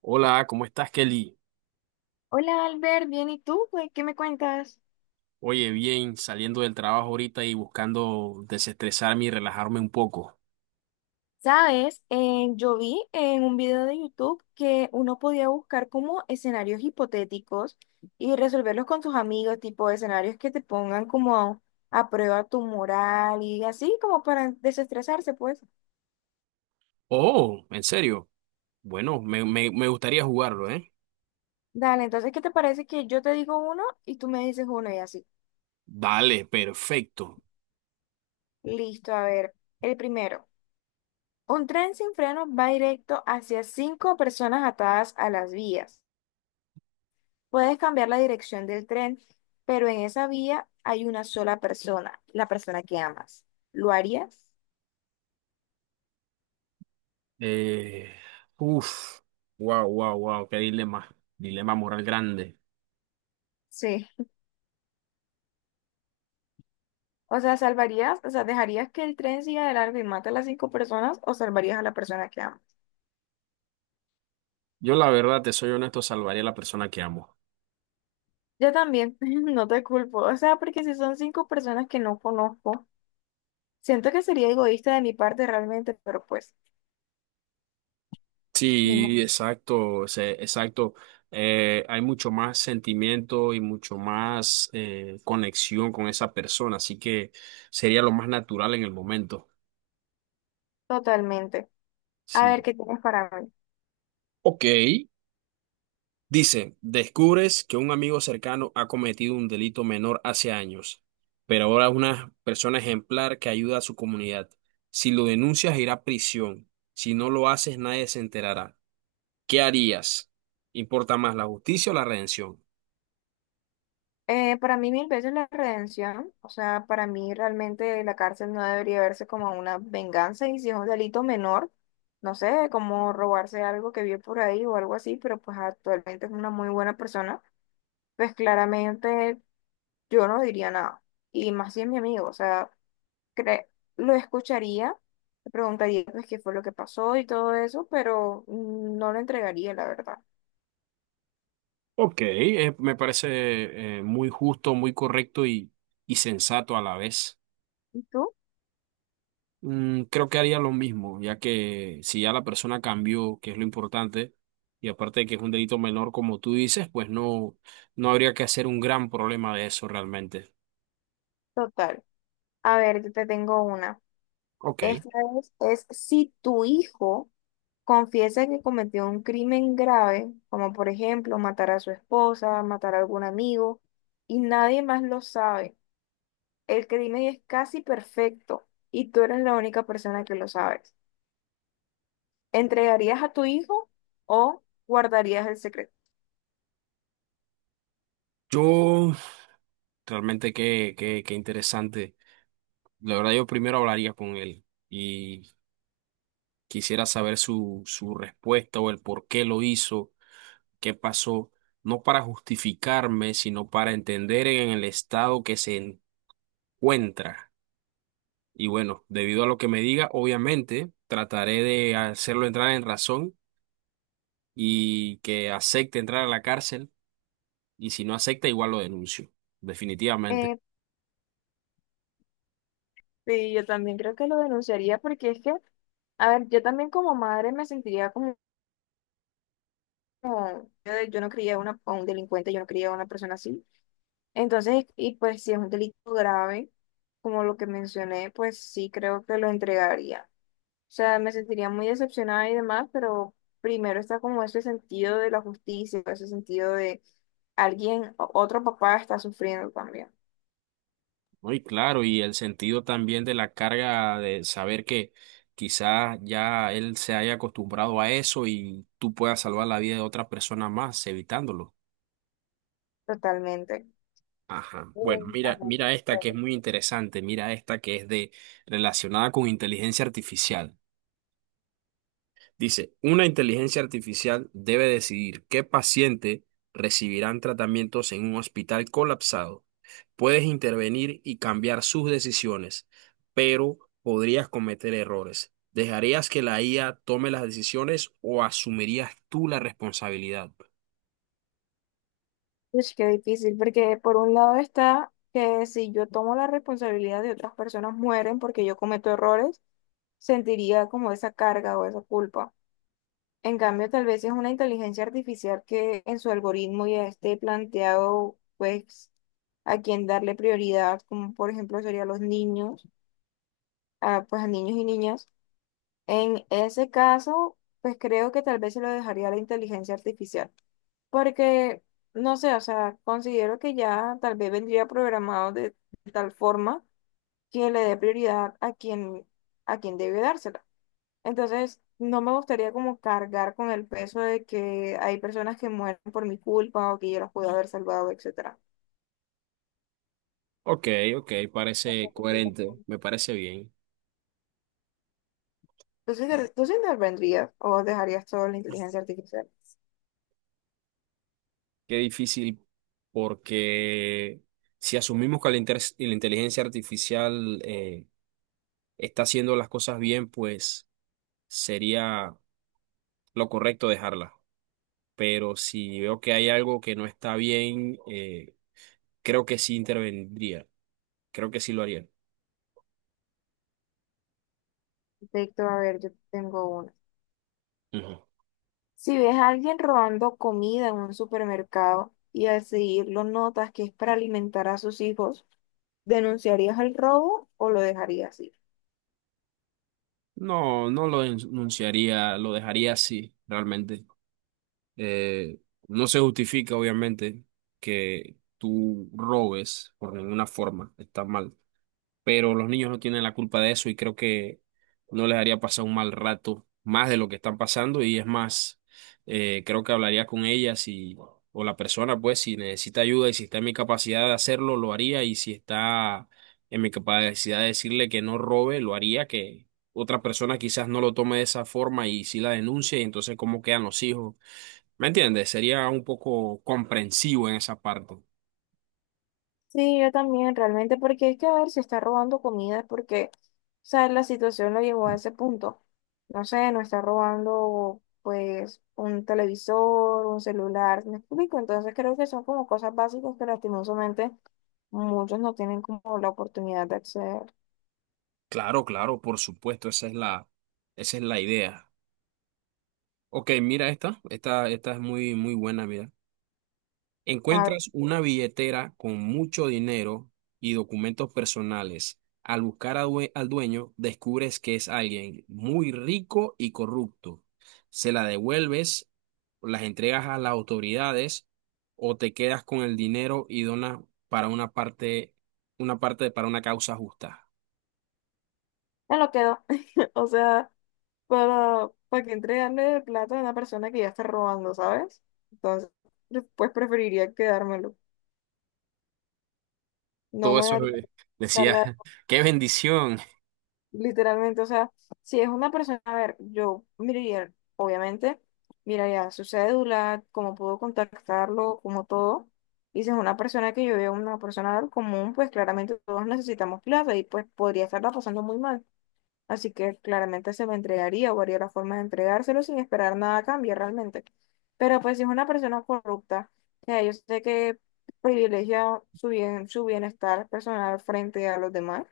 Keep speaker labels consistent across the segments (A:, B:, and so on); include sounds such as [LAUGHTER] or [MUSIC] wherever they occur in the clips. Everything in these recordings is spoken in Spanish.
A: Hola, ¿cómo estás, Kelly?
B: Hola Albert, bien, ¿y tú? Pues, ¿qué me cuentas?
A: Oye, bien, saliendo del trabajo ahorita y buscando desestresarme y relajarme un poco.
B: Sabes, yo vi en un video de YouTube que uno podía buscar como escenarios hipotéticos y resolverlos con tus amigos, tipo escenarios que te pongan como a prueba tu moral y así como para desestresarse, pues.
A: Oh, ¿en serio? Bueno, me gustaría jugarlo, ¿eh?
B: Dale, entonces, ¿qué te parece que yo te digo uno y tú me dices uno y así?
A: Dale, perfecto.
B: Listo, a ver, el primero. Un tren sin freno va directo hacia cinco personas atadas a las vías. Puedes cambiar la dirección del tren, pero en esa vía hay una sola persona, la persona que amas. ¿Lo harías?
A: Eh, uf, wow, wow, wow, qué dilema. Dilema moral grande.
B: Sí. O sea, ¿salvarías? O sea, ¿dejarías que el tren siga de largo y mate a las cinco personas o salvarías a la persona que amas?
A: Yo, la verdad, te soy honesto, salvaría a la persona que amo.
B: Yo también, [LAUGHS] no te culpo. O sea, porque si son cinco personas que no conozco, siento que sería egoísta de mi parte realmente, pero pues, ni
A: Sí,
B: modo,
A: exacto, exacto. Hay mucho más sentimiento y mucho más conexión con esa persona, así que sería lo más natural en el momento.
B: totalmente. A ver,
A: Sí.
B: ¿qué tienes para mí?
A: Ok. Dice, descubres que un amigo cercano ha cometido un delito menor hace años, pero ahora es una persona ejemplar que ayuda a su comunidad. Si lo denuncias, irá a prisión. Si no lo haces, nadie se enterará. ¿Qué harías? ¿Importa más la justicia o la redención?
B: Para mí mil veces la redención, o sea, para mí realmente la cárcel no debería verse como una venganza y si es un delito menor, no sé, como robarse algo que vio por ahí o algo así, pero pues actualmente es una muy buena persona, pues claramente yo no diría nada. Y más si es mi amigo, o sea, cre- lo escucharía, le preguntaría pues qué fue lo que pasó y todo eso, pero no lo entregaría, la verdad.
A: Ok, me parece muy justo, muy correcto y sensato a la vez.
B: ¿Y tú?
A: Mm, creo que haría lo mismo, ya que si ya la persona cambió, que es lo importante, y aparte de que es un delito menor, como tú dices, pues no, no habría que hacer un gran problema de eso realmente.
B: Total. A ver, yo te tengo una.
A: Ok,
B: Esta es si tu hijo confiesa que cometió un crimen grave, como por ejemplo matar a su esposa, matar a algún amigo, y nadie más lo sabe. El crimen es casi perfecto y tú eres la única persona que lo sabes. ¿Entregarías a tu hijo o guardarías el secreto?
A: yo realmente qué interesante. La verdad, yo primero hablaría con él y quisiera saber su respuesta o el por qué lo hizo, qué pasó, no para justificarme, sino para entender en el estado que se encuentra. Y bueno, debido a lo que me diga, obviamente trataré de hacerlo entrar en razón y que acepte entrar a la cárcel. Y si no acepta, igual lo denuncio, definitivamente.
B: Eh, sí, yo también creo que lo denunciaría porque es que, a ver, yo también como madre me sentiría como, como, yo no crié a una- a un delincuente, yo no crié a una persona así. Entonces, y pues si es un delito grave, como lo que mencioné, pues sí creo que lo entregaría. O sea, me sentiría muy decepcionada y demás, pero primero está como ese sentido de la justicia, ese sentido de alguien, o- otro papá está sufriendo también,
A: Muy claro, y el sentido también de la carga de saber que quizás ya él se haya acostumbrado a eso y tú puedas salvar la vida de otra persona más evitándolo.
B: totalmente.
A: Ajá. Bueno,
B: Mm, a
A: mira,
B: ver,
A: mira esta que es
B: pero-
A: muy interesante, mira esta que es de relacionada con inteligencia artificial. Dice, una inteligencia artificial debe decidir qué paciente recibirán tratamientos en un hospital colapsado. Puedes intervenir y cambiar sus decisiones, pero podrías cometer errores. ¿Dejarías que la IA tome las decisiones o asumirías tú la responsabilidad?
B: Ush, qué difícil, porque por un lado está que si yo tomo la responsabilidad de otras personas mueren porque yo cometo errores, sentiría como esa carga o esa culpa. En cambio, tal vez es una inteligencia artificial que en su algoritmo ya esté planteado, pues, a quién darle prioridad, como por ejemplo serían los niños, a, pues a niños y niñas. En ese caso, pues creo que tal vez se lo dejaría a la inteligencia artificial, porque, no sé, o sea, considero que ya tal vez vendría programado de tal forma que le dé prioridad a quien debe dársela. Entonces, no me gustaría como cargar con el peso de que hay personas que mueren por mi culpa o que yo los pude haber salvado, etcétera.
A: Ok, ok, parece coherente, me parece bien.
B: Entonces, inter- ¿tú sí intervendrías o dejarías todo en la inteligencia artificial?
A: Qué difícil, porque si asumimos que la inteligencia artificial está haciendo las cosas bien, pues sería lo correcto dejarla. Pero si veo que hay algo que no está bien, creo que sí intervendría. Creo que sí lo haría.
B: Perfecto, a ver, yo tengo una.
A: Ujú.
B: Si ves a alguien robando comida en un supermercado y al seguirlo notas que es para alimentar a sus hijos, ¿denunciarías el robo o lo dejarías ir?
A: No, no lo denunciaría, lo dejaría así, realmente. Eh, no se justifica, obviamente, que tú robes por ninguna forma. Está mal, pero los niños no tienen la culpa de eso y creo que no les haría pasar un mal rato más de lo que están pasando y es más, creo que hablaría con ellas y, o la persona, pues, si necesita ayuda y si está en mi capacidad de hacerlo, lo haría, y si está en mi capacidad de decirle que no robe, lo haría, que otra persona quizás no lo tome de esa forma y si la denuncia, y entonces cómo quedan los hijos. ¿Me entiendes? Sería un poco comprensivo en esa parte.
B: Sí, yo también, realmente, porque es que a ver si está robando comida, es porque, o sea, la situación lo llevó a ese punto. No sé, no está robando, pues, un televisor, un celular, ¿me explico? Entonces creo que son como cosas básicas que lastimosamente muchos no tienen como la oportunidad de acceder.
A: Claro, claro, por supuesto, esa es esa es la idea. Ok, mira esta. Esta es muy, muy buena, mira.
B: A ver,
A: Encuentras una billetera con mucho dinero y documentos personales. Al buscar al dueño, descubres que es alguien muy rico y corrupto. ¿Se la devuelves, las entregas a las autoridades o te quedas con el dinero y donas para una parte, una parte para una causa justa?
B: me lo quedo. [LAUGHS] O sea, para que entregarle el plato a una persona que ya está robando, ¿sabes? Entonces, pues preferiría quedármelo. No
A: Todo
B: me
A: eso
B: daría carga.
A: decía, [LAUGHS] qué bendición.
B: Literalmente, o sea, si es una persona, a ver, yo miraría, obviamente, miraría su cédula, cómo puedo contactarlo, como todo. Y si es una persona que yo veo, una persona común, pues claramente todos necesitamos plata y pues podría estarla pasando muy mal. Así que claramente se lo entregaría o haría la forma de entregárselo sin esperar nada a cambio realmente. Pero pues si es una persona corrupta, que yo sé que privilegia su bien, su bienestar personal frente a los demás,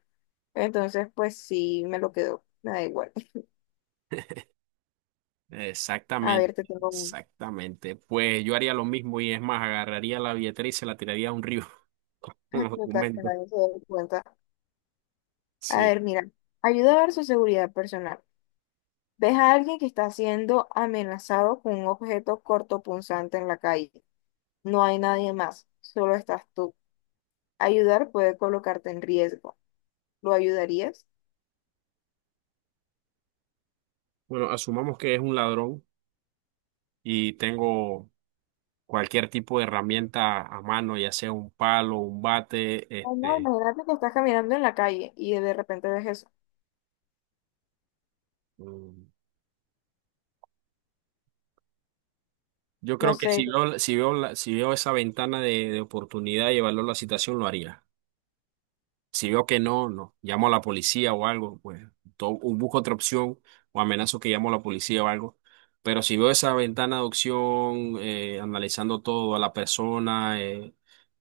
B: entonces pues sí me lo quedo, me da igual. [LAUGHS] A
A: Exactamente,
B: ver, te tengo un
A: exactamente. Pues yo haría lo mismo y es más, agarraría la billetera y se la tiraría a un río [LAUGHS] con los
B: explicar que
A: documentos.
B: nadie se dé cuenta. A
A: Sí.
B: ver, mira, ayuda a ver su seguridad personal. Ves a alguien que está siendo amenazado con un objeto cortopunzante en la calle. No hay nadie más, solo estás tú. Ayudar puede colocarte en riesgo. ¿Lo ayudarías?
A: Bueno, asumamos que es un ladrón y tengo cualquier tipo de herramienta a mano, ya sea un palo, un bate,
B: O no,
A: este,
B: imagínate que estás caminando en la calle y de repente ves eso.
A: mm, yo
B: No
A: creo que
B: sé.
A: si veo, si veo, si veo esa ventana de oportunidad y evaluar la situación, lo haría. Si veo que no, no, llamo a la policía o algo, pues o busco otra opción o amenazo que llamo a la policía o algo. Pero si veo esa ventana de opción, analizando todo, a la persona,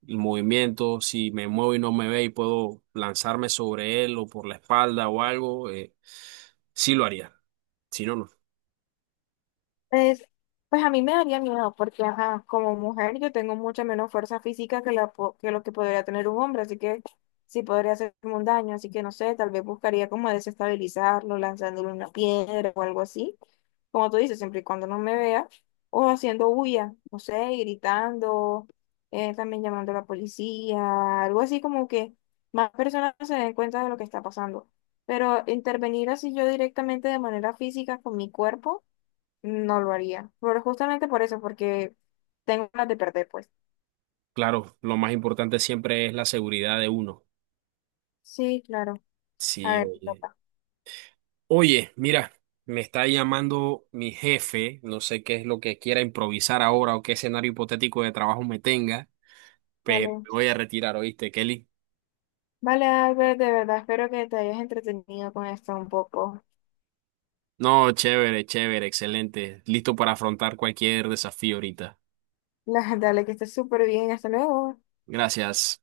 A: el movimiento, si me muevo y no me ve y puedo lanzarme sobre él o por la espalda o algo, sí lo haría. Si no, no.
B: Es, pues a mí me daría miedo porque, ajá, como mujer yo tengo mucha menos fuerza física que, la, po- que lo que podría tener un hombre, así que sí podría hacerme un daño, así que no sé, tal vez buscaría como desestabilizarlo, lanzándole una piedra o algo así, como tú dices, siempre y cuando no me vea, o haciendo bulla, no sé, y gritando, también llamando a la policía, algo así como que más personas se den cuenta de lo que está pasando. Pero intervenir así yo directamente de manera física con mi cuerpo no lo haría. Pero justamente por eso, porque tengo ganas de perder, pues.
A: Claro, lo más importante siempre es la seguridad de uno.
B: Sí, claro. A
A: Sí,
B: ver, te
A: oye.
B: toca.
A: Oye, mira, me está llamando mi jefe, no sé qué es lo que quiera improvisar ahora o qué escenario hipotético de trabajo me tenga, pero
B: Vale.
A: me voy a retirar, ¿oíste, Kelly?
B: Vale, Albert, de verdad, espero que te hayas entretenido con esto un poco.
A: No, chévere, chévere, excelente, listo para afrontar cualquier desafío ahorita.
B: [LAUGHS] Dale, que estés súper bien. Hasta luego.
A: Gracias.